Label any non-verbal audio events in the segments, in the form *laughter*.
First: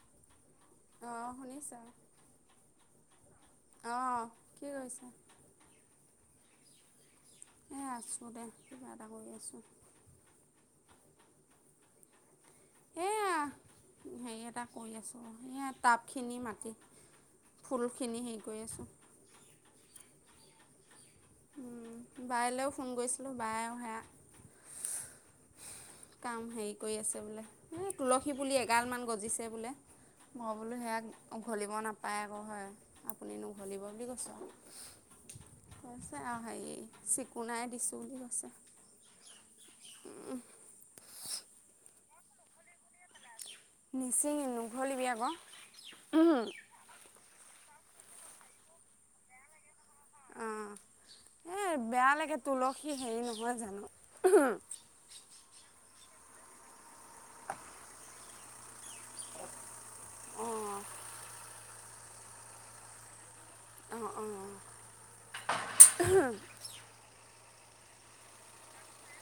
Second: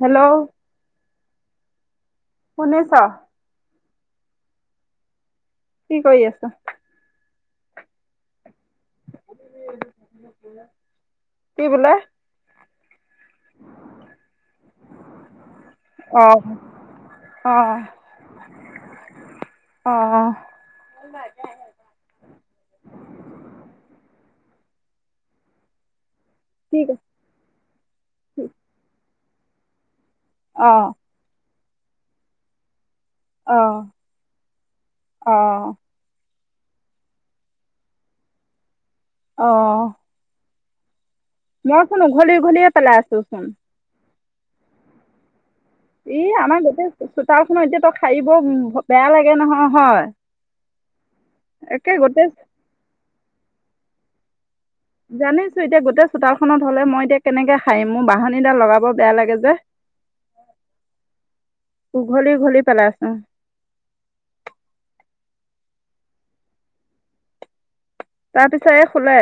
Hello! অঁ শুনিছো। শুনিছ। অহঁ কি কৰিছে? কি কৰি আছা এ আছোঁ দে। কিবা এটা কৰি আছোঁ। কি বোলে এইয়া হেৰি এটা কৰি আছোঁ এই অ টাবখিনি মাতি অ ফুলখিনি হেৰি কৰি আছোঁ। অ, অ। উম, বাইলৈও ফোন কৰিছিলোঁ, বায়েও সেয়া কাম হেৰি ঠিক কৰি আছে বোলে। এই তুলসী আছে পুলি এগাল মান গজিছে। তে বোলে। মই অ বোলো সেয়া উঘলিব নাপায় আকৌ হয়। আপুনি অ নঘলিব বুলি অ কৈছ আৱ হাই চিকুনাই দিছোঁ, বুলি কৈছে। মই চোন উঘালি উঘালিয়ে পেলাই আছো চোন। নিচিং নুঘলিব আক। ই আমাৰ গোটেই চোতা চ এতিয়া ত হাইব বেয়া লাগে নহয়, হয়? অ এ একে বেয়া গোটেই লাগে তুলসি হেৰি নহয় জানো? উম। জানিছো, এতিয়া গোটেই চোতালখনত হলে মই এতিয়া কেনেকে হাৰিম? মোৰ বাহানীডাল লগাব বেয়া লাগে যে, অ উঘলি, উঘলি পেলাই আছো। অঁ, অঁ। তাৰ পিছে শুলে।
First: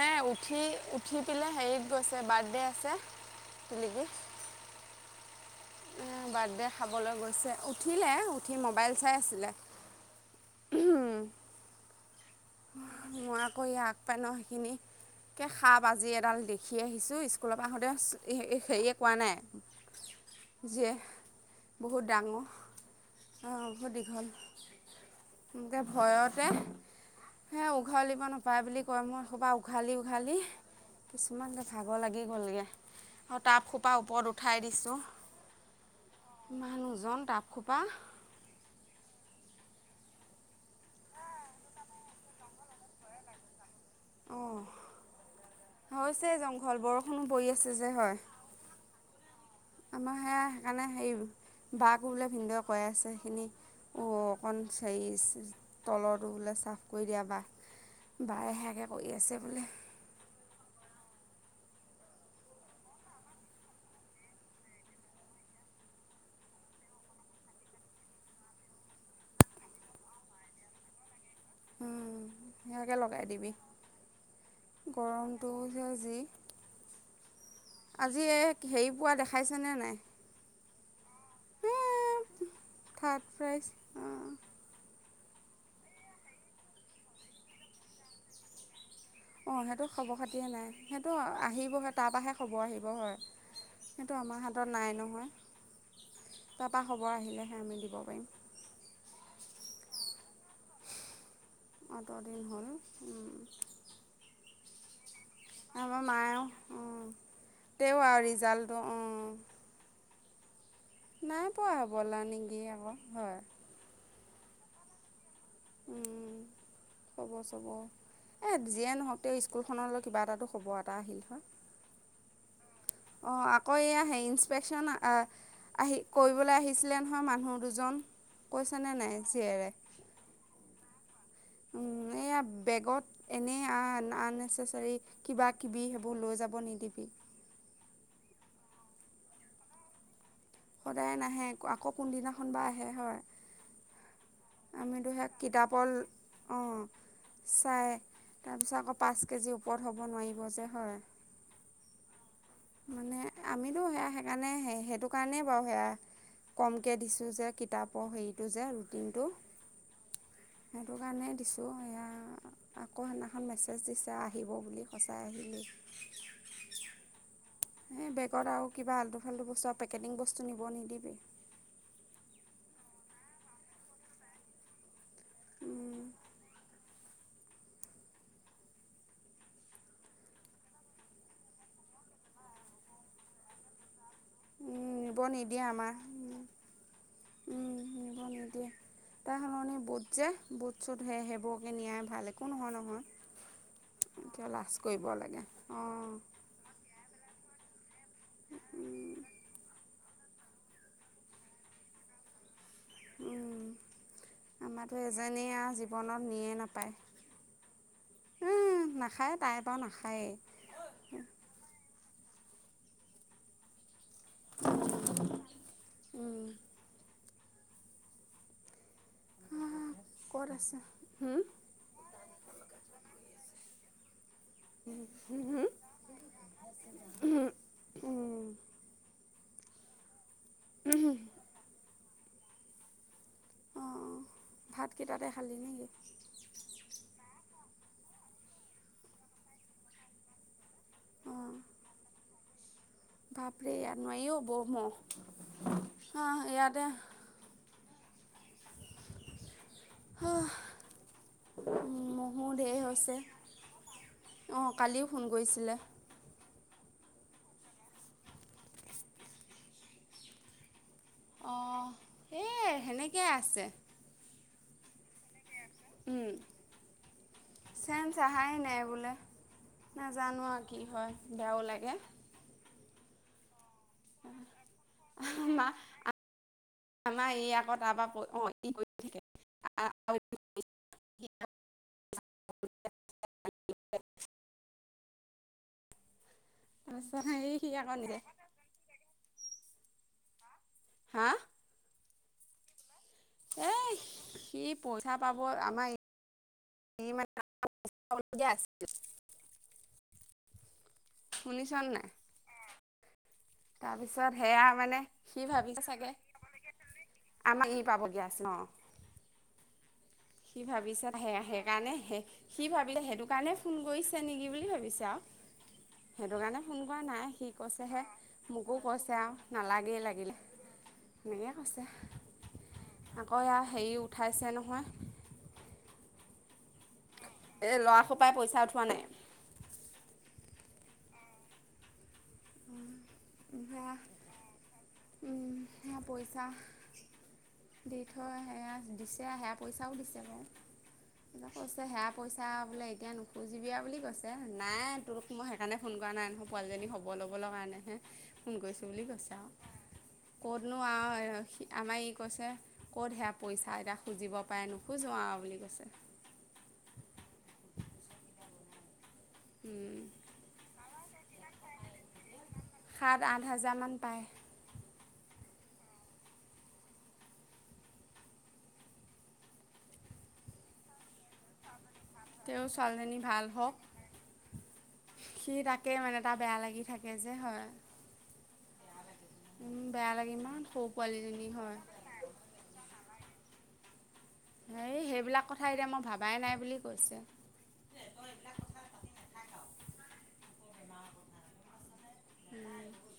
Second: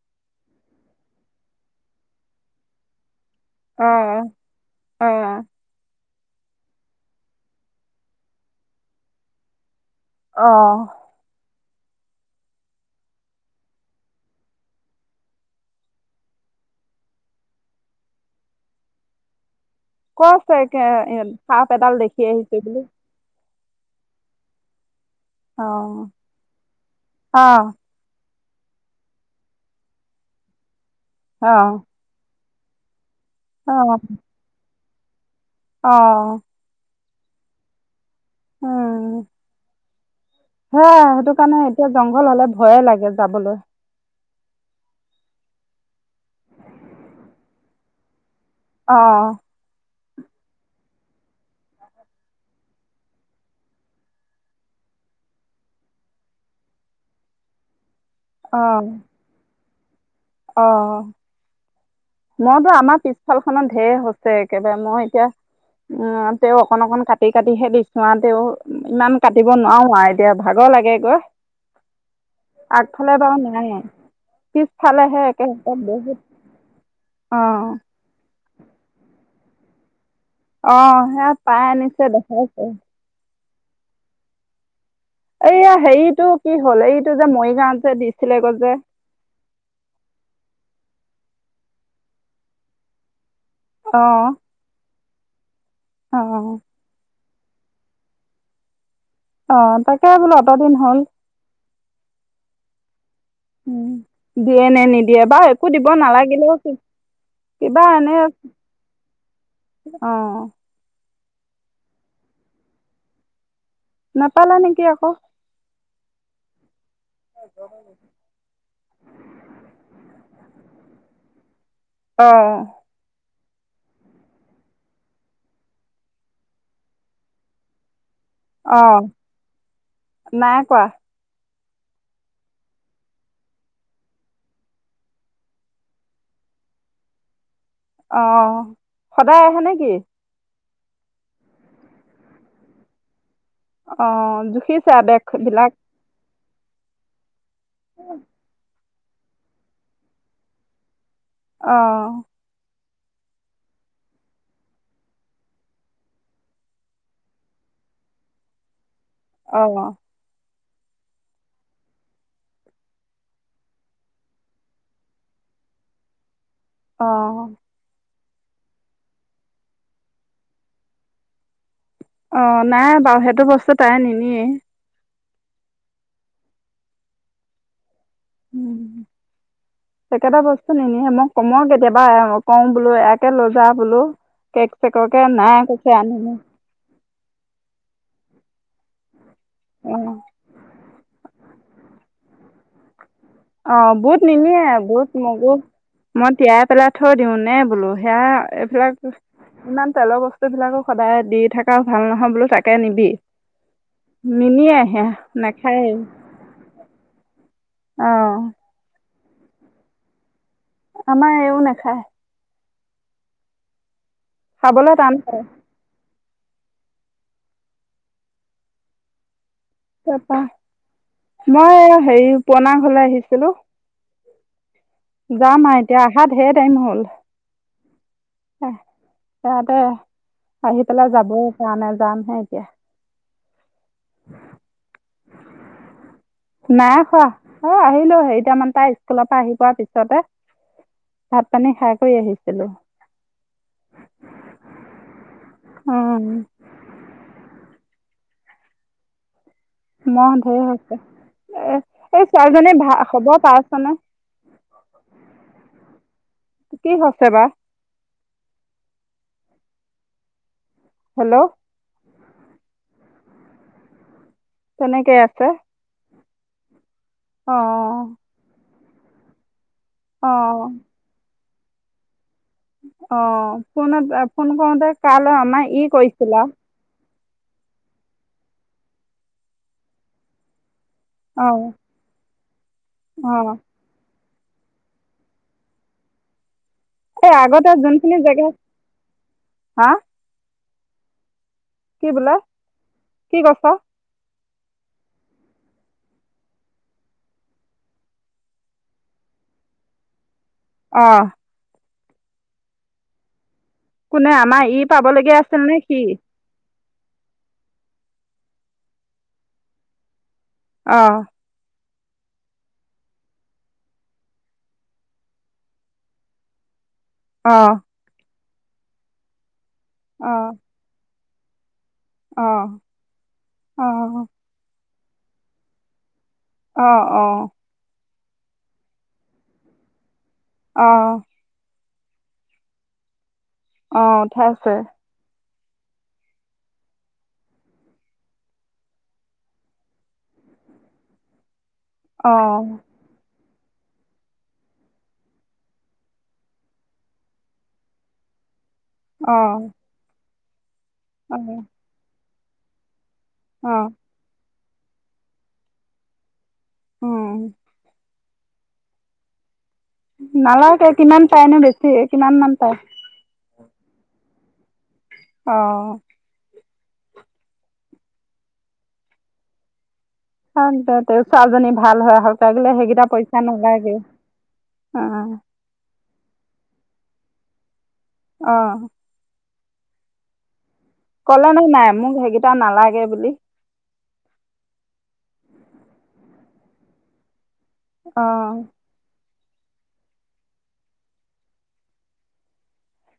এ উঠি‌ উঠি পিলে হেৰিত গৈছে, বাৰ্থডে আছে। তিলিকি অহ, অহ। বাৰ্থডে খাবলৈ গৈছে। উঠিলে, উঠি মোবাইল চাই আছিলে। অহ। মই আকৌ আগ পেন সিখিনি একে সাপ আজি এডাল দেখি আহিছো স্কুলৰ পৰা আহোঁতে, হেৰিয়ে কোৱা নাই। কৈছে, এতিয়া যে সাপ এডাল দেখি আহিছো বুলি। অ, বহুত দীঘল। এনেকে অ', ভয়তে হে অ', উঘালিবনপ পায় বুলি কয়। মই সোবা উঘালি উঘালি কিছুমান যে অ', ভাগৰ লাগি গ'লগে। টাপ সোপা অ', ওপৰত উঠাই দিছোঁ। অ', মানুহজন টাপ সোপা উম। সেয়া সেইটো কাৰণে এতিয়া জংঘল হলে ভয়ে লাগে যাবলৈ। অ' হৈছে জংঘল বৰষুণো পৰি আছে। যে হয়। অ' আমাৰ সেয়া সেইকাৰণে হেৰী দাগ বোলে ভিনদেউ কৈ আছে সেইখিনি অকণ হে তলৰটো বোলে চাফ কৰি দিয়া বা। বায়ে অ', সেয়াকৈ কৰি আছে বোলে। অ। মইতো আমাৰ পিছফাল খত ঢেৰ হৈছে একেবাৰে মইতো আমাৰ পিছফালখনত ঢেৰ হৈছে একেবাৰে মই এতিয়া উম তে অকন অকন কাটি কাটিহে দিছো আৰু তেও ইমান কাটিব নোৱাৰো আৰু এতিয়া ভাগৰ লাগে গৈ। সেয়াকে আগফালে লগাই বাৰু দিবি নাই, পিছফালেহে গৰমটো একে যে যি বহুত। অ' আজি হেৰি পোৱা দেখাইছে নে নাই? অ' হেয়া পাই আনিছে দেখাইছে। ফ্ৰাইজ অ' এইয়া হেৰিটো কি হ'ল এইটো যে মৰিগাঁৱত যে দিছিলে গৈ যে। অ' সেইটো খবৰ খাতিয়ে নাই সেইটো আহিব হে তাপা হে খবৰ আহিব হয়। সেইটো অ', আমাৰ হাতত নাই ন' হয়। অ'। তাপা খবৰ আহিলে। হে আমি দিব পাৰিম। অ তাকে বোলো অত দিন হ'ল। অত দিন হ'ল উম উম নে দিয়ে বা একো দিব নালাগিলেও কিবা তেও এনে আৰু ৰিজাল্টটো অঁ অ' নাই পোৱা হ'বলা নেকি আকৌ হয়। নেপালে নেকি আকৌ। খবৰ চবৰ যিয়ে নহওক তেওঁ স্কুলখনলৈ কিবা এটাটো। খ'বৰ এটা আহিল হয়। অ' অ' আকৌ এয়া ইনসপেকচন আহ আহি কৰিবলৈ আহিছিলে নহয় মানুহ দুজন। কৈছেনে আহ নাই জীয়েৰে নাই কোৱা। এইয়া বেগত এনেই আ আননেচেচাৰী কিবা কিবি সেইবোৰ লৈ যাব নিদিবি অ 'সদায় আহে নেকি? সদায় নাহে আকৌ কোনদিনাখন বা আহে হয়। অ' জুখিছা বেখ বিলাক। অ' চাই তাৰপিছত আকৌ। পাঁচ কেজি ওপৰত হ'ব নোৱাৰিব যে হয়। অহ মানে আমিতো সেয়া সেইকাৰণে সেইটো কাৰণেই বাৰু সেয়া কমকে দিছোঁ যে কিতাপৰ হেৰিটো যে ৰুটিনটো। অহ সেইটো কাৰণে দিছোঁ এয়া আকৌ সেইদিনাখন মেছেজ দিছে আহিব বুলি সঁচাই আহিলেই। অ এই বেগত আৰু কিবা আাল্টু ফাল্টু বস্তু আৰু পেকেটিং বস্তু নিব নিদিবি। অ নাই বাৰু সেইটো বস্তু তাই নিনিয়েই। উ পেকেটৰ বস্তু নিনিয়ে মই কম কেতিয়াবা কওঁ বোলো ইয়াকে‌ লৈযা বোলো। কেক চেককে নাই কৈছে আনে ন। উম নিব নিদিয়ে। তাৰ সলনি অ বুত যে বুত চোত সেই সেইবোৰ নিয়াই ভাল একো নহয় নহয়। অ বুত কিয় নিনিয়ে লাজ কৰিব বুট লাগে মগু অঁ মই তিয়াই পেলাই থৈ দিওঁ নে বোলোঁ সেয়া এইবিলাক ইমান তেলৰ বস্তু বিলাকো সদায় দি থাকাও ভাল নহয় বোলো তাক। কে নিবি নিনিয়ে আমাৰতো আহে এজনীয়ে আৰু নাখায়ে। জীৱনত নিয়ে নাপায় অহ নাখায় তাইৰ পৰা নাখায়েই। আমাৰ এয়ো নেখায়। খাবলৈ টান পায়। উম তাপা ক'ত আছে মই হেৰি পুৰণা ঘৰলৈ আহিছিলো যাম আৰু এতিয়া আহাৰ ঢেৰ টাইম হল আহ। অহ ', দে। আহি পেলাই অ যাব পৰা নাই যাম। হয় দিয়া। ভাতকেইটাতে খালি নেকি নাই খোৱা অহ ', আহিলো হে কেইটামানতে স্কুলৰ পৰা আহি পোৱা পিছতে অ ভাত পানী খাই কৰি আহিছিলো। বাপৰে ইয়াত নোৱাৰি অহ ', বহুত ম অ' আহ, ইয়তে ম হা ঢেৰ হৈছে এ এই মহো ছোৱালীজনী ঢেৰ ভাল হৈছে হব পাৰিছনে? অঁ কালিও ফোন কৰিছিলে কি হৈছে বা? হেল্ল', এ সেনেকে আছে। তেনেকে আছে। চেন অঁ চাহাই নাই বোলে। বে নাজানো অঁ আৰু কি হয়। বেয়াও লাগে। অহ ', ফোনত ফোন কৰোতে কাল আমাৰ ই কৈছিলা। আমাৰ এই আক তাৰপৰা প অহ ', কৰি থাকে *unintelligible* তাৰপিছত অহ ', অহ ', *unintelligible* এই সি আগতে আকৌ যোনখিনি নিজে জেগা হাহ। হাহ। কি বোলা? কি কৈছ। কি পইচা পাব আমাৰ *unintelligible* অঁ শুনিছনে নাই। কোনে তাৰপিছত আমাৰ সেয়া ই মানে পাবলগীয়া সি আছিল নে ভাবিছে সি চাগে। আমাক ই পাবলগীয়া আছে ন। সি ভাবিছে অঁ সেইকাৰণে সি ভাবিলে সেইটো কাৰণে ফোন কৰিছে নেকি বুলি ভাবিছে। আৰু সেইটো কাৰণে ফোন কৰা নাই সি অঁ কৈছেহে। মোকো কৈছে আৰু নালাগেই লাগিলে। অঁ এনেকে কৈছে। অঁ আকৌ ইয়াৰ হেৰি অঁ উঠাইছে নহয়। অ অ। হোপা পইচা উঠোৱা নাই। আহ্। সেয়া অ উঠাইছে। সেয়া পইচা দি থৈ সেয়া দিছে সেয়া পইচাও দিছে বাওঁ। কৈছে সেয়া পইচা অঁ বোলে এতিয়া নো *unintelligible* খবৰ ল'বলৈ কাৰণেহে ফোন কৰিছোঁ। সেই বুলি কৈছে আও। অঁ ক'ত? নো আৰু আমাৰ ই *inaudible* কৈছে ক'ত সেয়া পইচা অঁ এটা খুজিব। নাই নোখোজো আও বুলি কৈছে। আও। নালাগে কিমান পায়নো বেছি কিমান মান পায়? হাজামান পায়। অঁ। পাছ *unintelligible* তৌ চোৱালজনী। ভাল হয় আহক তেওঁ লাগিলে সেইকেইটা ছোৱালীজনী পইচা ভাল হওক নলাগেই অঁ। তা বেয়া লাগি থাকে যে, হয়। অঁ উম বেয়া লাগে *unintelligible* কলানে হয় নাই মোক সেইকেইটা নালাগে বুলি। বিলাক কথা এতিয়া মই ভাবাই নাই বুলি কৈছে। অঁহ।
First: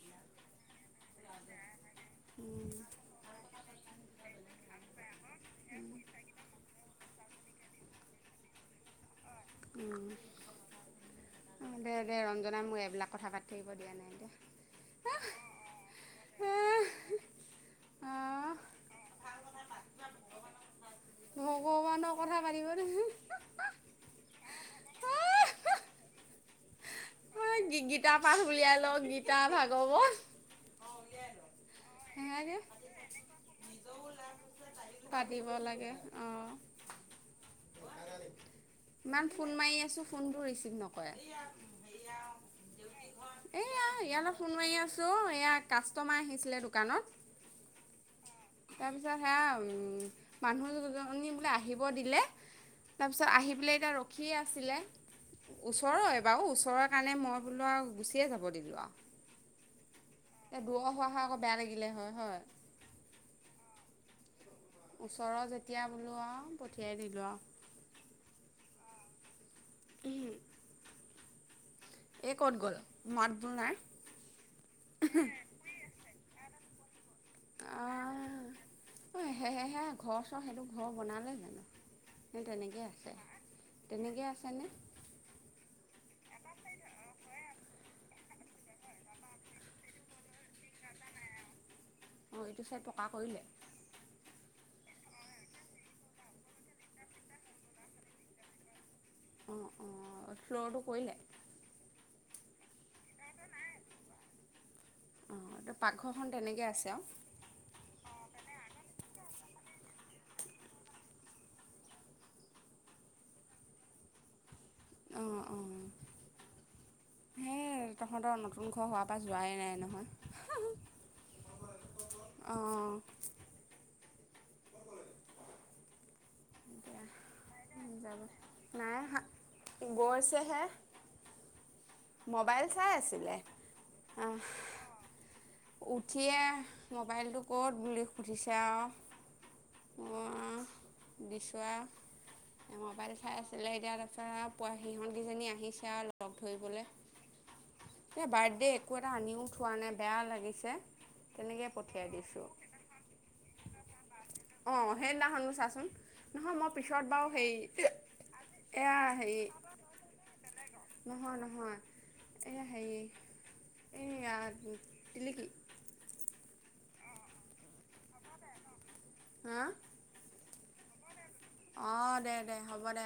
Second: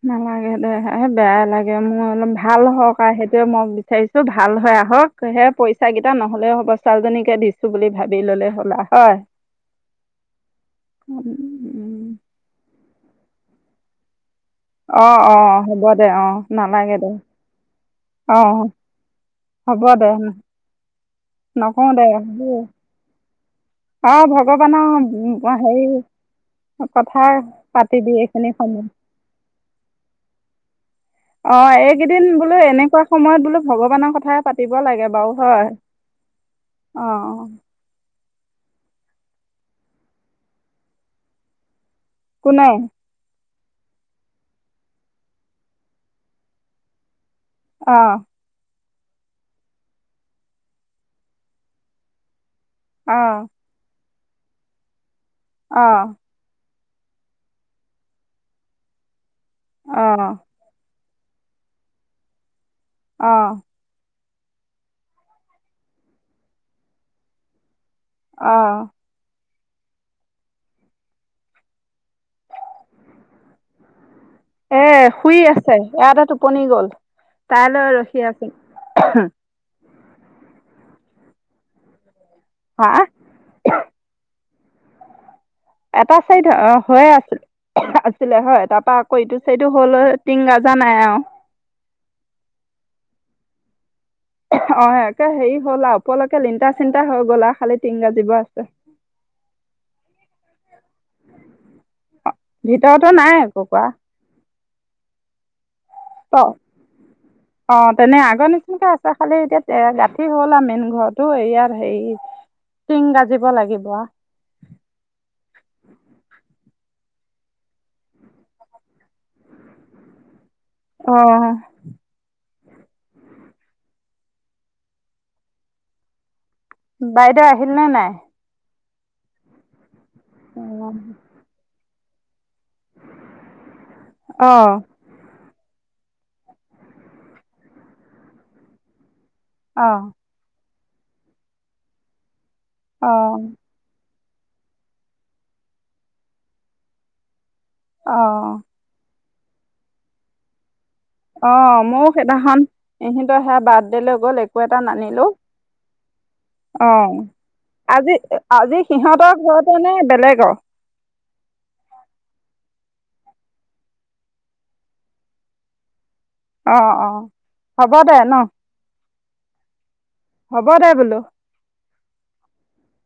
নালাগে দে হে বেয়াই লাগে। কিয় মো অলপ ভাল হওঁক সেইটোয়ে মই বি চাইছো ভাল হয় আহ'ক সেই পইচা কেইটা নহ'লেও হ'ব ছোৱালীজনীকে দিছো বুলি ভাবি ললে হ'ল আ হয়। উম দে দে ৰঞ্জনা মোৰ এবিলাক। কথা পাতি থাকিব দিয়া নাই দে। অ অ হ'ব দে অ নালাগে দে অ অ ভগৱানৰ হ'ব দে নকওঁ দে। *inaudible* কথা পাতিব দেচোন আহ ভগৱানৰ *inaudible* হেৰি কথা আহ পাতিবি গীতা পাঠ এইখিনি উলিয়াই লওঁ গীতা ভাগৱত সময়ত আহ এইকেইদিন সেয়াকে বোলো এনেকুৱা সময়ত বোলো ভগৱানৰ কথ পাতিব লাগে বাৰু পাতিব হয় লাগে অঁ অ। ইমান ফোন মাৰি আছোঁ ফোনতো ৰিচিভ নকই। কোনে। এইয়া ইয়ালে ফোন মাৰি আছোঁ এয়া কাষ্টমাৰ আহিছিলে দোকানত। অহ। তাৰপিছত সেয়া উম মানুহ দুজনী বোলে আহিব দিলে। তাৰপিছত অঁ আহি পিলে। ৰখিয়ে আছিলে। অঁ ওচৰই বাও ওচৰে। কাণে মই বোলো আও গুচিয়ে যাব দিলো আও। অ। খৱা হয় আক বেয়া লাগিলে হয় হয়। অ। ওচৰৰ যেতিয়া বোলো আও পঠিয়াই দিলো আও। অ। *unintelligible* এই ক'ত গ'ল মাতবোল নাই। পণি গ'ল। তাইলৈ ৰখি আছিং। ঘ চ সেইটো ঘৰ বনালে জানো? তেনেকে হা আছে তেনেকে আছ তেনে? এটা চাইড অ হৈ আছিল আছিলে হয় তা পা আকৌ ইটো চাইডো হ'ল ঐ টিং ৰাজ নাই অ। অ এইটো চাইড পকা কৰিলে। অ কে হেৰি হ'ল আৰু ওপৰলৈকে লিটা চিন্তা হৈ গ'ল আৰু খালি টিং ৰাজিব আছে। অ অ ফ্লৰটো কৰিলে। ভিত তইটো নাই একো কৰা অঁ তো পাকঘৰখন ত তেনেকৈ আছে আৰু অ তেনে আগৰ নিচিনাকে আছে খালি এতিয়া গাঁঠি হল আৰু মেইন ঘৰটো ইয়াৰ হেৰি চিং গাজিব লাগিব হেই তহঁতৰ নতুন ঘৰ হোৱাৰ পৰা যোৱাই নাই নহয় অ অ এতিয়া বাইদেউ আহিল নে নাই? যাব নাই আহা গৈছেহে অ মোবাইল চাই আছিলে আহ অ উঠিয়ে মোবাইলটো ক'ত বুলি সুধিছে আও অ দিছু আও মোবাইল চাই আছিলে এতিয়া তা পোৱা সিহসন্দি জনী আহিছে আৰু লগ ধৰিবলৈ অ এ বাৰ্থ ডে একো এটা আনিও থোৱা নাই বেয়া লাগিছে অ তেনেকৈ পঠিয়াই ময়ো দিছোঁ সেইদিনাখন ইহঁতৰ সেয়া বাৰ্থডে লৈ গল একো এটা অঁ নানিলো সেইদিনাখনো চাচোন নহয় মই অ পিছত বাৰু হেৰি আজি আজি এয়া হেৰি সিহঁতৰ ঘৰতে নে বেলেগৰ নহয় নহয় এয়া হেৰি এইয়া তিলিকি অ অ হ'ব দে ন হম হ'ব দে বোলো অ দে দে হ'ব দে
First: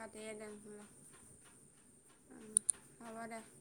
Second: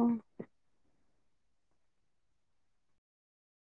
অ দে উম হব দে